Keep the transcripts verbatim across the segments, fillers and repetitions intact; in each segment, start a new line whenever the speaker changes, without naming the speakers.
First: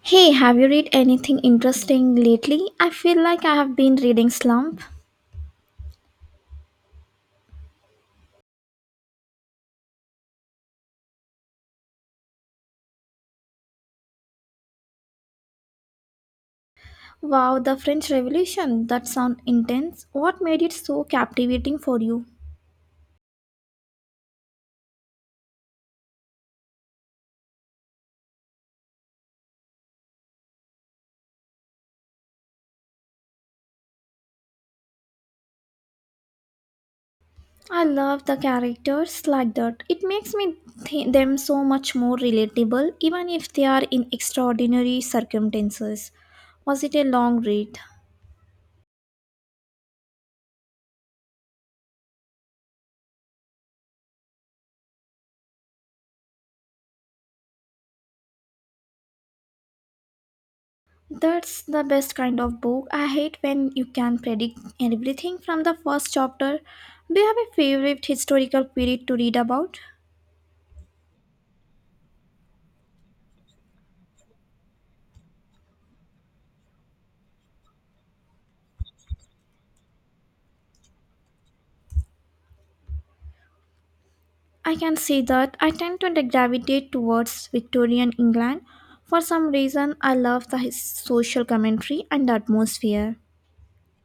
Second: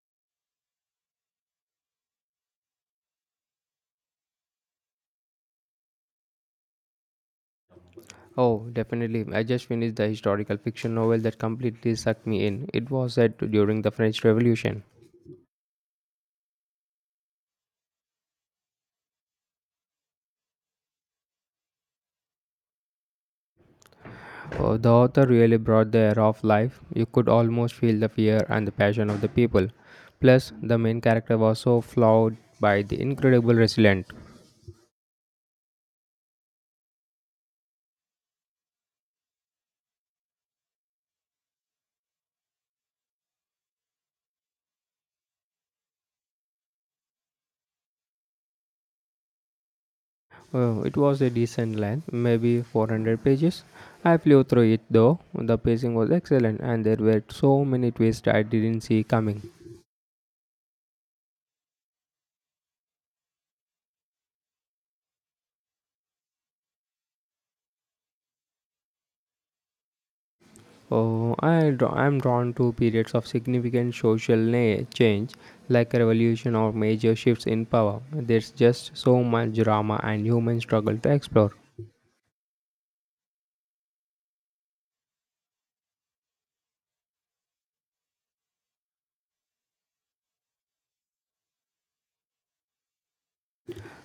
Hey, have you read anything interesting lately? I feel like I have been reading Slump.
Oh, definitely. I just finished the historical fiction novel that completely sucked me in. It was set during the French Revolution.
Wow, the French Revolution. That sounds intense. What made it so captivating for you?
Uh, the author really brought the era of life. You could almost feel the fear and the passion of the people. Plus, the main character was so flawed by the incredible resilient.
I love the characters like that. It makes me th- them so much more relatable, even if they are in extraordinary circumstances. Was it a long read?
Uh, it was a decent length, maybe four hundred pages. I flew through it though. The pacing was excellent, and there were so many twists I didn't see coming.
That's the best kind of book. I hate when you can predict everything from the first chapter. Do you have a favorite historical period to read about?
Oh, I draw, I'm drawn to periods of significant social na- change, like a revolution or major shifts in power. There's just so much drama and human struggle to explore.
I can see that I tend to gravitate towards Victorian England. For some reason, I love the his- social commentary and the atmosphere.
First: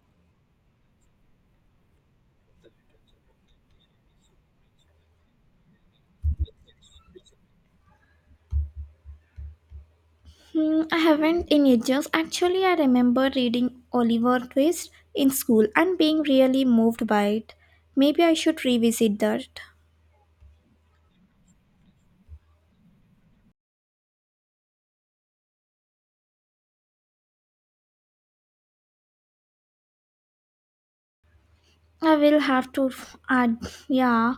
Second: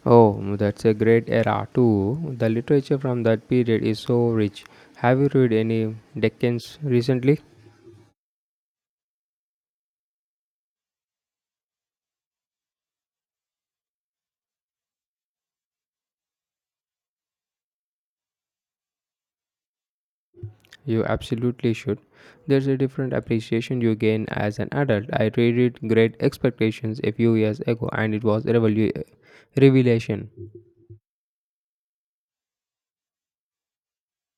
Oh, that's a great era too. The literature from that period is so rich. Have you read any Dickens recently?
Hmm, I haven't in ages. Actually, I remember reading Oliver Twist in school and being really moved by it. Maybe I should revisit that.
You absolutely should. There's a different appreciation you gain as an adult. I read it Great Expectations a few years ago, and it was a revelu- revelation.
I will have to f- add, yeah,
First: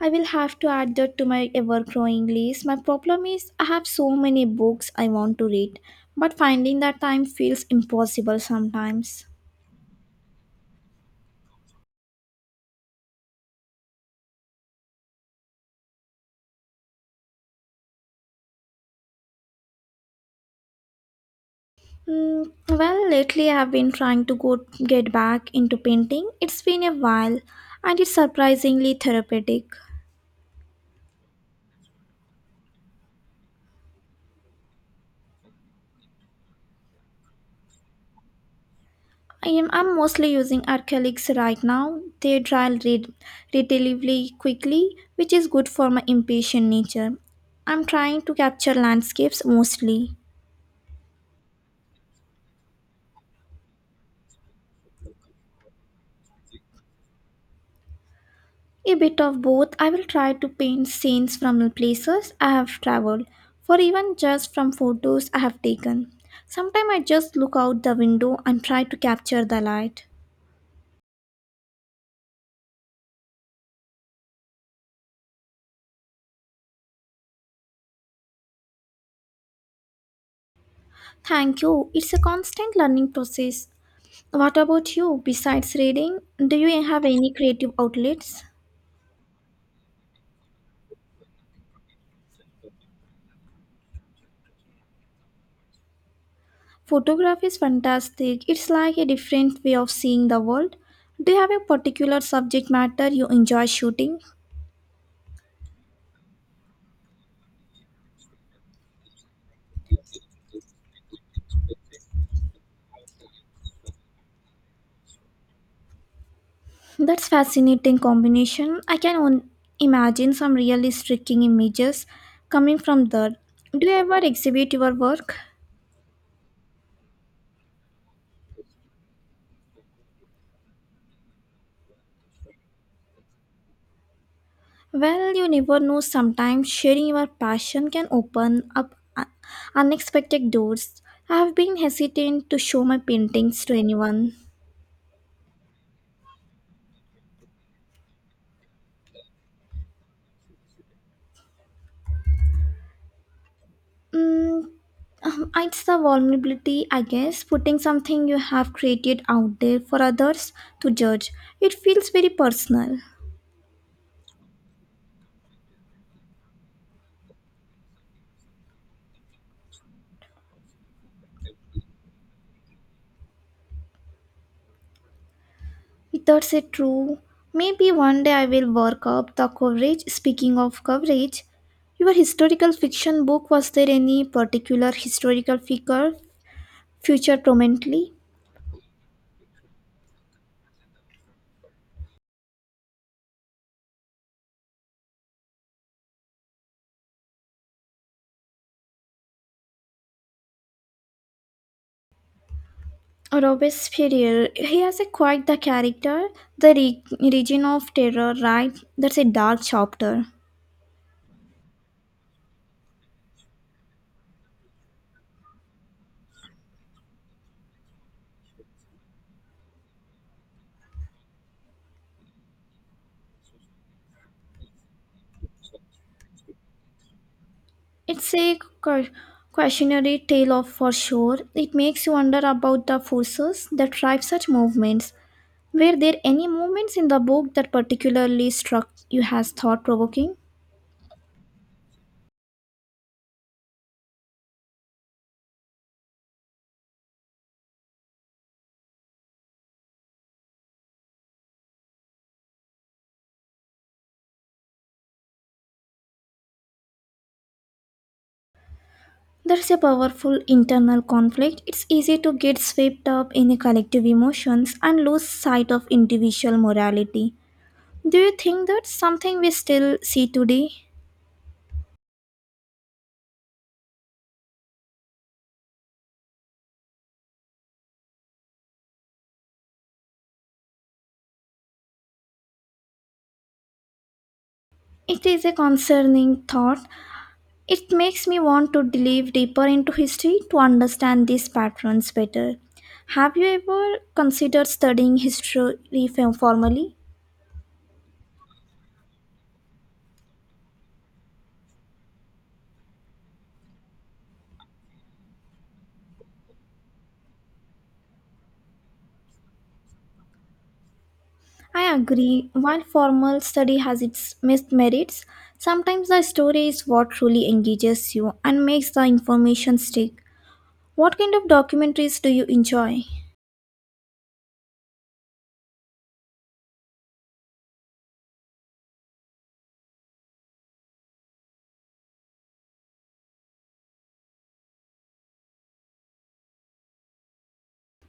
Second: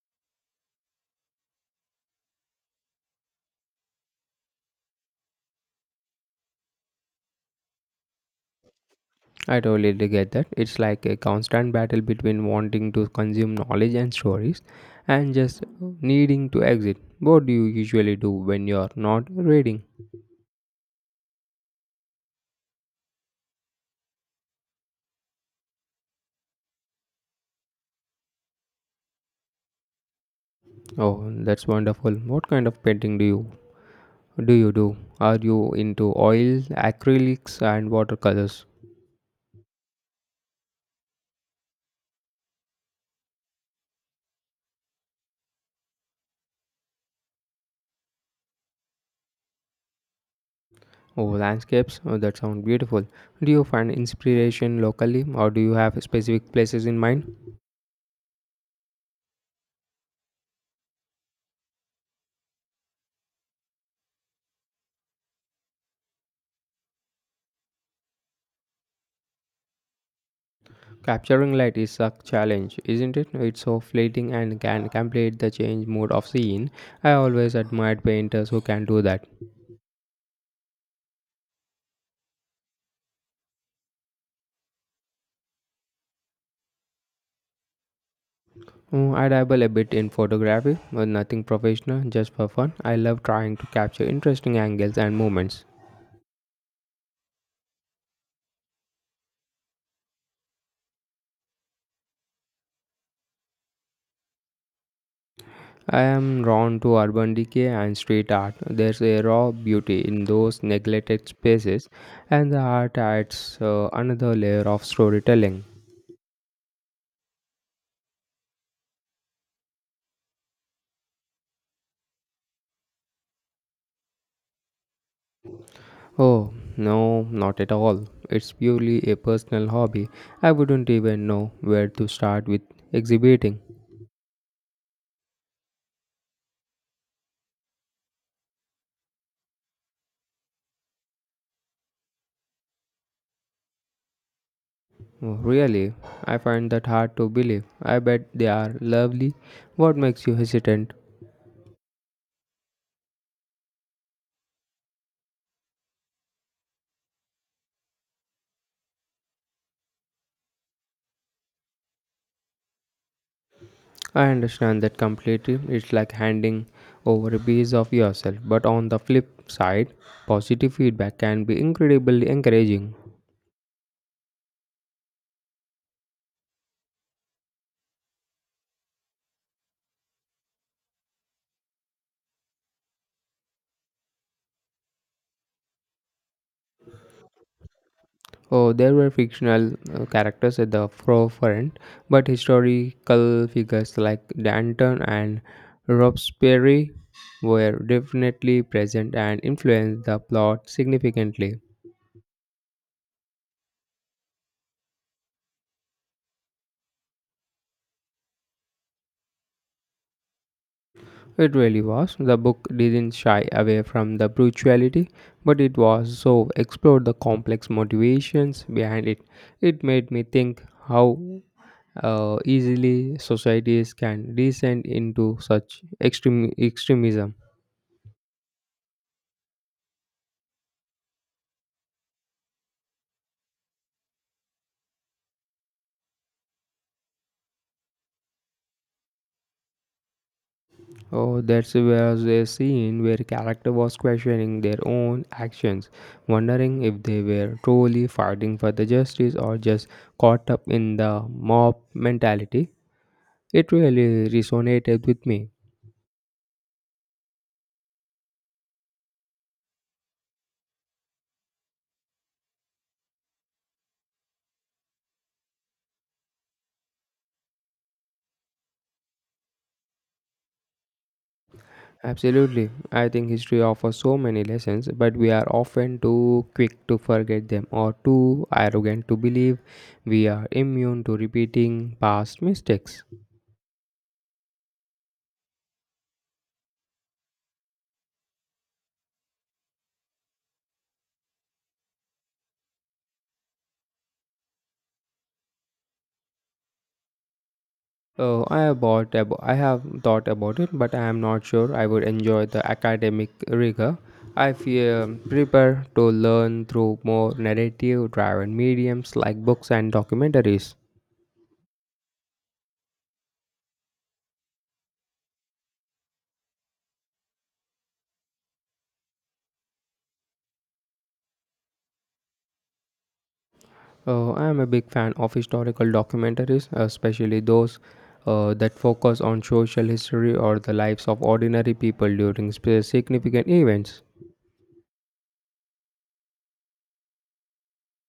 I will have to add that to my ever growing list. My problem is I have so many books I want to read, but finding that time feels impossible sometimes.
I totally get that. It's like a constant battle between wanting to consume knowledge and stories and just needing to exit. What do you usually do when you're not reading?
Mm, well, lately I have been trying to go get back into painting. It's been a while and it's surprisingly therapeutic.
Oh, that's wonderful. What kind of painting do you do you do? Are you into oils, acrylics and watercolors?
I am I'm mostly using acrylics right now. They dry red, relatively quickly, which is good for my impatient nature. I'm trying to capture landscapes mostly.
Oh, landscapes. Oh, that sounds beautiful. Do you find inspiration locally or do you have specific places in mind?
A bit of both. I will try to paint scenes from places I have traveled, for even just from photos I have taken. Sometimes I just look out the window and try to capture the light.
Capturing light is a challenge, isn't it? It's so fleeting and can complete the change mode of scene. I always admired painters who can do that.
Thank you. It's a constant learning process. What about you? Besides reading, do you have any creative outlets?
Mm, I dabble a bit in photography, but nothing professional, just for fun. I love trying to capture interesting angles and moments.
Photography is fantastic. It's like a different way of seeing the world. Do you have a particular subject matter you enjoy shooting?
I am drawn to urban decay and street art. There's a raw beauty in those neglected spaces, and the art adds uh, another layer of storytelling.
That's fascinating combination. I can on- imagine some really striking images coming from there. Do you ever exhibit your work?
Oh, no, not at all. It's purely a personal hobby. I wouldn't even know where to start with exhibiting.
Well, you never know. Sometimes sharing your passion can open up u- unexpected doors. I have been hesitant to show my paintings to anyone.
Oh, really, I find that hard to believe. I bet they are lovely. What makes you hesitant?
Mm, um, it's the vulnerability, I guess, putting something you have created out there for others to judge. It feels very personal.
I understand that completely. It's like handing over a piece of yourself. But on the flip side, positive feedback can be incredibly encouraging.
That's it true. Maybe one day I will work up the coverage. Speaking of coverage, your historical fiction book was there any particular historical figure featured prominently?
Oh, there were fictional uh, characters at the forefront, but historical figures like Danton and Robespierre were definitely present and influenced the plot significantly.
Robespierre, he has a quite the character, the re- region of terror, right? That's a dark chapter.
It really was. The book didn't shy away from the brutality, but it was so explored the complex motivations behind it. It made me think how uh, easily societies can descend into such extreme extremism.
It's a cau- cautionary tale of for sure. It makes you wonder about the forces that drive such movements. Were there any moments in the book that particularly struck you as thought provoking?
Oh, that was a scene where character was questioning their own actions, wondering if they were truly fighting for the justice or just caught up in the mob mentality. It really resonated with me.
There's a powerful internal conflict. It's easy to get swept up in a collective emotions and lose sight of individual morality. Do you think that's something we still see today?
Absolutely. I think history offers so many lessons, but we are often too quick to forget them or too arrogant to believe we are immune to repeating past mistakes.
It is a concerning thought, it makes me want to delve deeper into history to understand these patterns better. Have you ever considered studying history f- formally?
Oh, I have bought abo- I have thought about it, but I am not sure I would enjoy the academic rigor. I feel prepared to learn through more narrative-driven mediums like books and documentaries.
I agree, while formal study has its missed merits, sometimes the story is what truly engages you and makes the information stick. What kind of documentaries do you enjoy?
Oh, I am a big fan of historical documentaries, especially those uh, that focus on social history or the lives of ordinary people during spe- significant events.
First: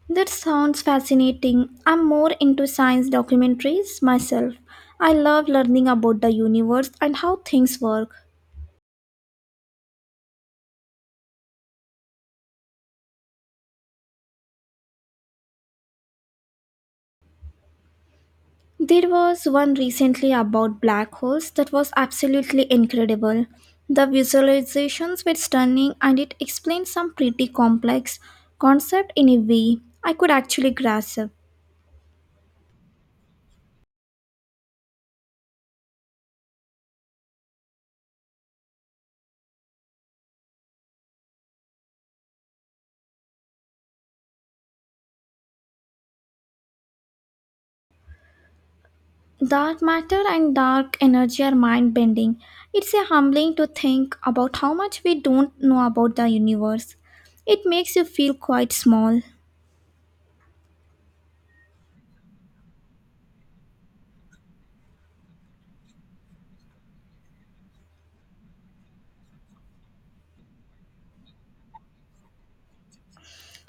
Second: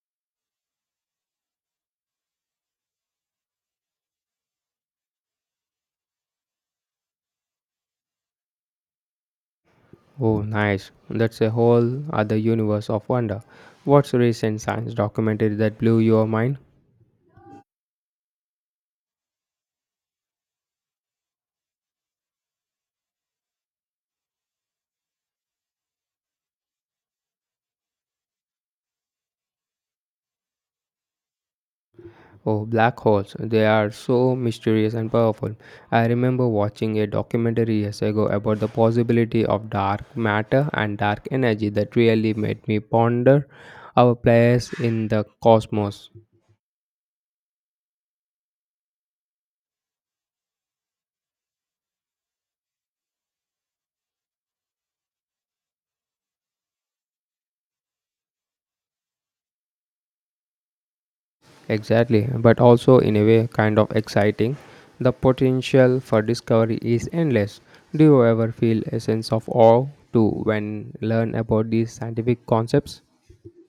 That sounds fascinating. I'm more into science documentaries myself. I love learning about the universe and how things work.
Oh, nice! That's a whole other universe of wonder. What's a recent science documentary that blew your mind?
There was one recently about black holes that was absolutely incredible. The visualizations were stunning and it explained some pretty complex concept in a way I could actually grasp.
Oh, black holes. They are so mysterious and powerful. I remember watching a documentary years ago about the possibility of dark matter and dark energy that really made me ponder our place in the cosmos.
Dark matter and dark energy are mind bending. It's a humbling to think about how much we don't know about the universe. It makes you feel quite small.
Exactly, but also in a way kind of exciting. The potential for discovery is endless. Do you ever feel a sense of awe to when learn about these scientific concepts?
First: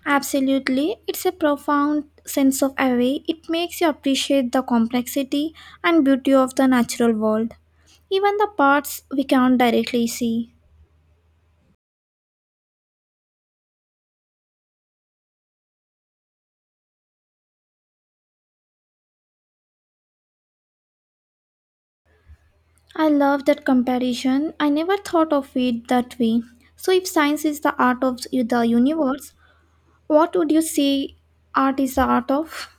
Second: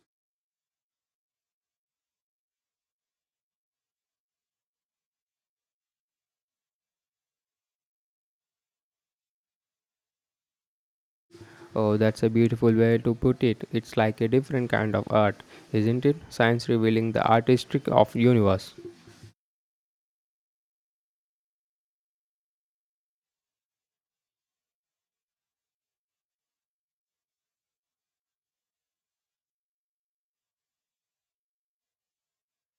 Absolutely, it's a profound sense of awe. It makes you appreciate the complexity and beauty of the natural world, even the parts we can't directly see.
Oh, that's a beautiful way to put it. It's like a different kind of art, isn't it? Science revealing the artistic of universe.
I love that comparison. I never thought of it that way. So, if science is the art of the universe, what would you say art is the art of?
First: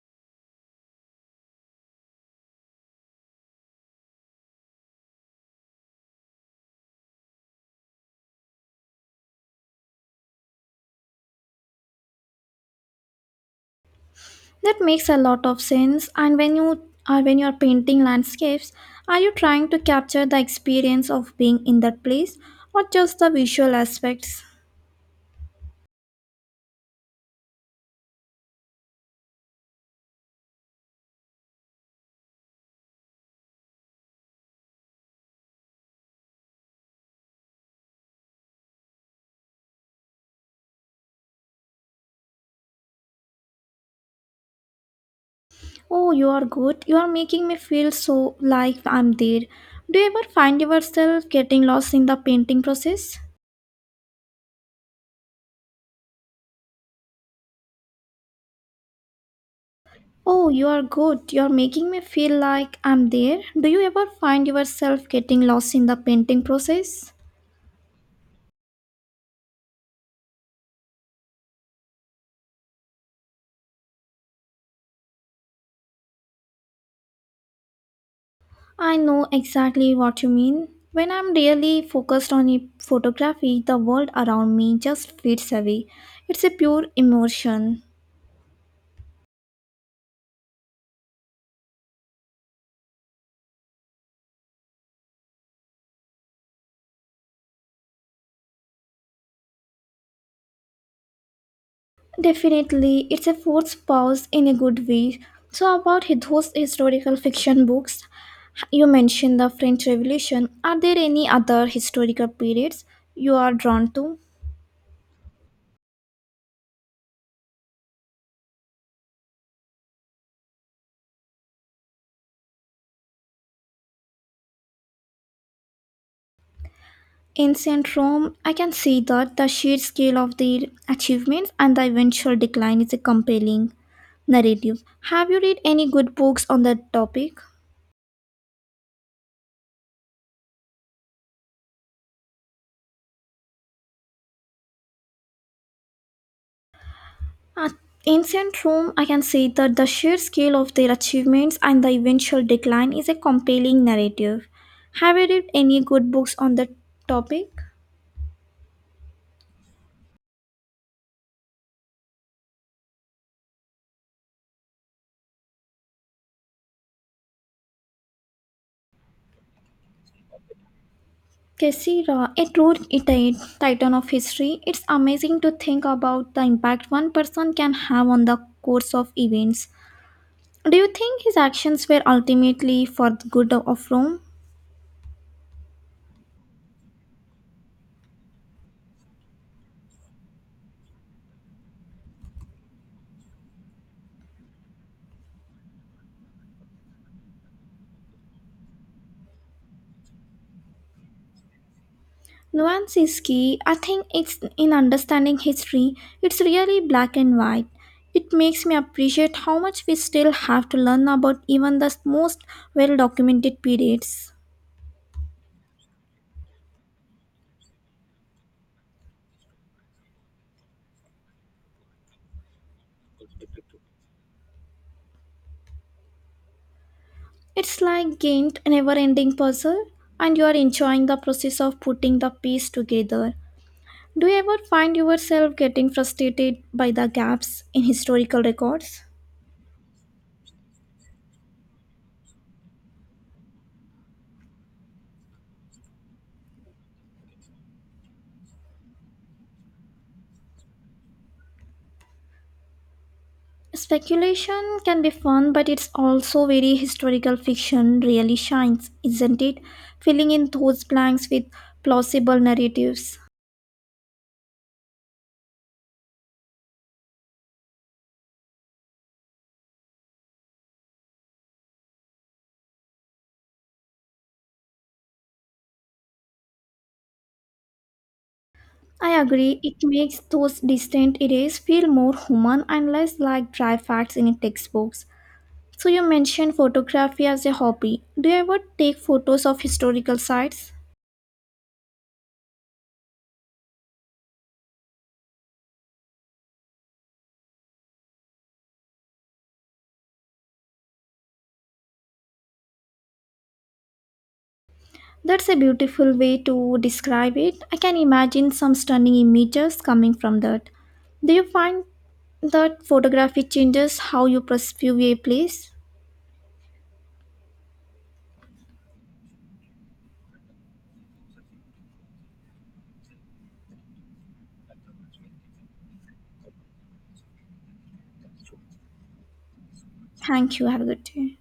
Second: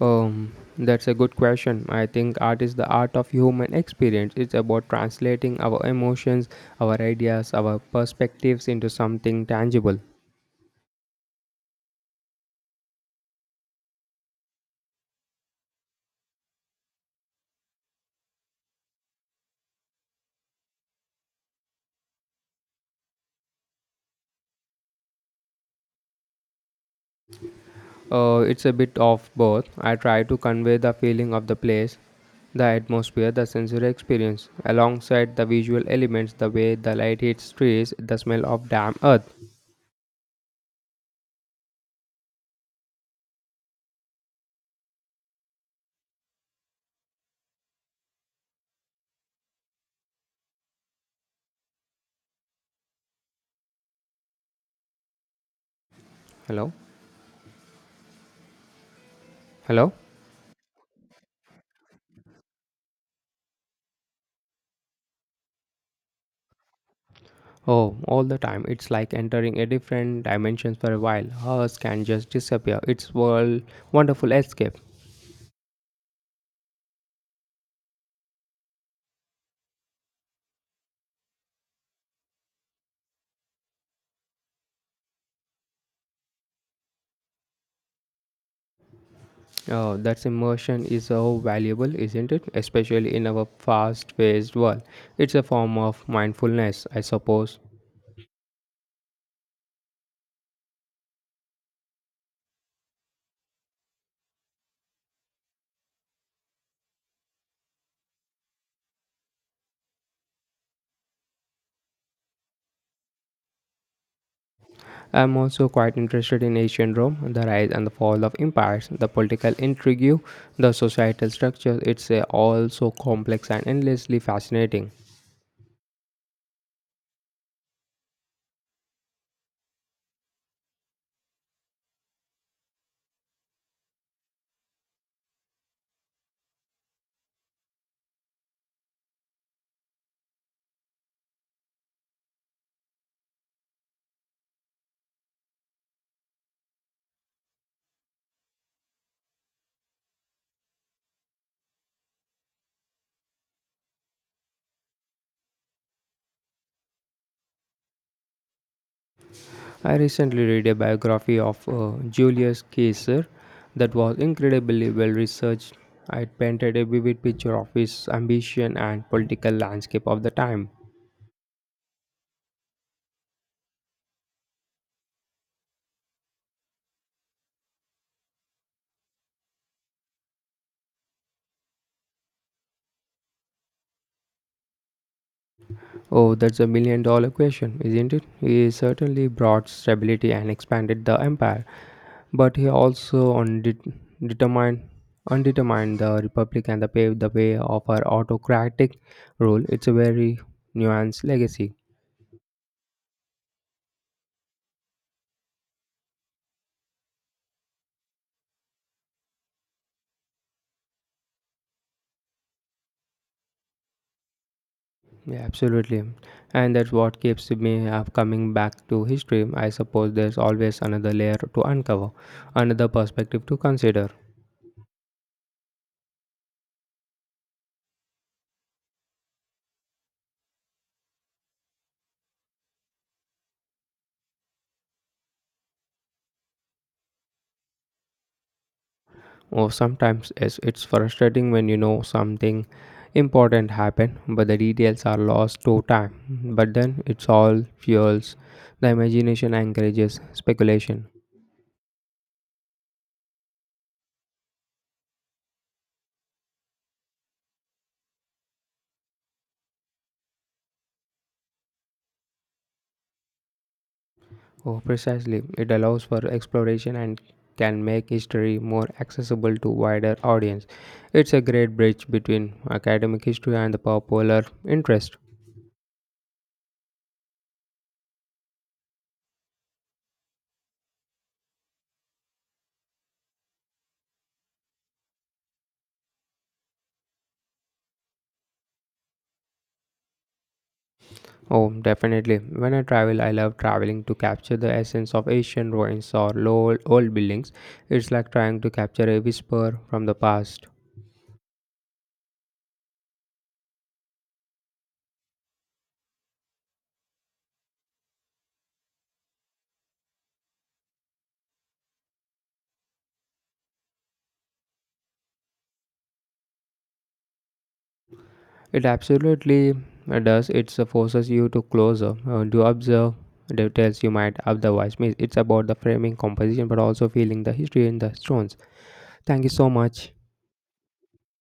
Um, that's a good question. I think art is the art of human experience. It's about translating our emotions, our ideas, our perspectives into something tangible.
That makes a lot of sense. And when you are when you're painting landscapes, are you trying to capture the experience of being in that place or just the visual aspects?
Uh, it's a bit of both. I try to convey the feeling of the place, the atmosphere, the sensory experience, alongside the visual elements, the way the light hits trees, the smell of damp earth.
Oh, you are good. You are making me feel so like I'm there. Do you ever find yourself getting lost in the painting process?
Hello? Hello?
Oh, you are good. You are making me feel like I'm there. Do you ever find yourself getting lost in the painting process?
Oh, all the time. It's like entering a different dimension for a while. Ours can just disappear. It's world wonderful escape.
I know exactly what you mean. When I'm really focused on a photography, the world around me just fades away. It's a pure emotion.
Oh, that immersion is so valuable, isn't it? Especially in our fast-paced world. It's a form of mindfulness, I suppose.
Definitely, it's a forced pause in a good way. So, about hi- those historical fiction books, you mentioned the French Revolution. Are there any other historical periods you are drawn to?
I'm also quite interested in ancient Rome, the rise and the fall of empires, the political intrigue, the societal structure. It's uh, all so complex and endlessly fascinating.
Ancient Rome, I can see that the sheer scale of their achievements and the eventual decline is a compelling narrative. Have you read any good books on that topic? At Ancient Rome, I can say that the sheer scale of their achievements and the eventual decline is a compelling narrative. Have you read any good books on the topic?
I recently read a biography of uh, Julius Caesar that was incredibly well researched. It painted a vivid picture of his ambition and political landscape of the time.
Caesar, a true Italian titan of history, it's amazing to think about the impact one person can have on the course of events. Do you think his actions were ultimately for the good of Rome?
Oh, that's a million dollar question, isn't it? He certainly brought stability and expanded the empire, but he also undet- determined undetermined the republic and the paved the way of her autocratic rule. It's a very nuanced legacy.
Nuance is key. I think it's in understanding history, it's really black and white. It makes me appreciate how much we still have to learn about even the most well documented periods.
Yeah, absolutely. And that's what keeps me uh, coming back to history. I suppose there's always another layer to uncover, another perspective to consider.
It's like gained a never ending puzzle, and you are enjoying the process of putting the piece together. Do you ever find yourself getting frustrated by the gaps in historical records?
Or sometimes it's, it's frustrating when you know something important happened, but the details are lost to time. But then it's all fuels the imagination, encourages speculation.
Speculation can be fun, but it's also very historical fiction really shines, isn't it? Filling in those blanks with plausible narratives.
Oh, precisely. It allows for exploration and can make history more accessible to wider audience. It's a great bridge between academic history and the popular interest.
I agree, it makes those distant eras feel more human and less like dry facts in textbooks. So, you mentioned photography as a hobby. Do you ever take photos of historical sites?
Oh, definitely. When I travel, I love traveling to capture the essence of ancient ruins or low old buildings. It's like trying to capture a whisper from the past.
That's a beautiful way to describe it. I can imagine some stunning images coming from that. Do you find that photography changes how you perceive a place?
It absolutely uh, does. It uh, forces you to closer uh, to observe details you might otherwise miss. It's about the framing composition, but also feeling the history in the stones. Thank you so much.
Thank you. Have a good day.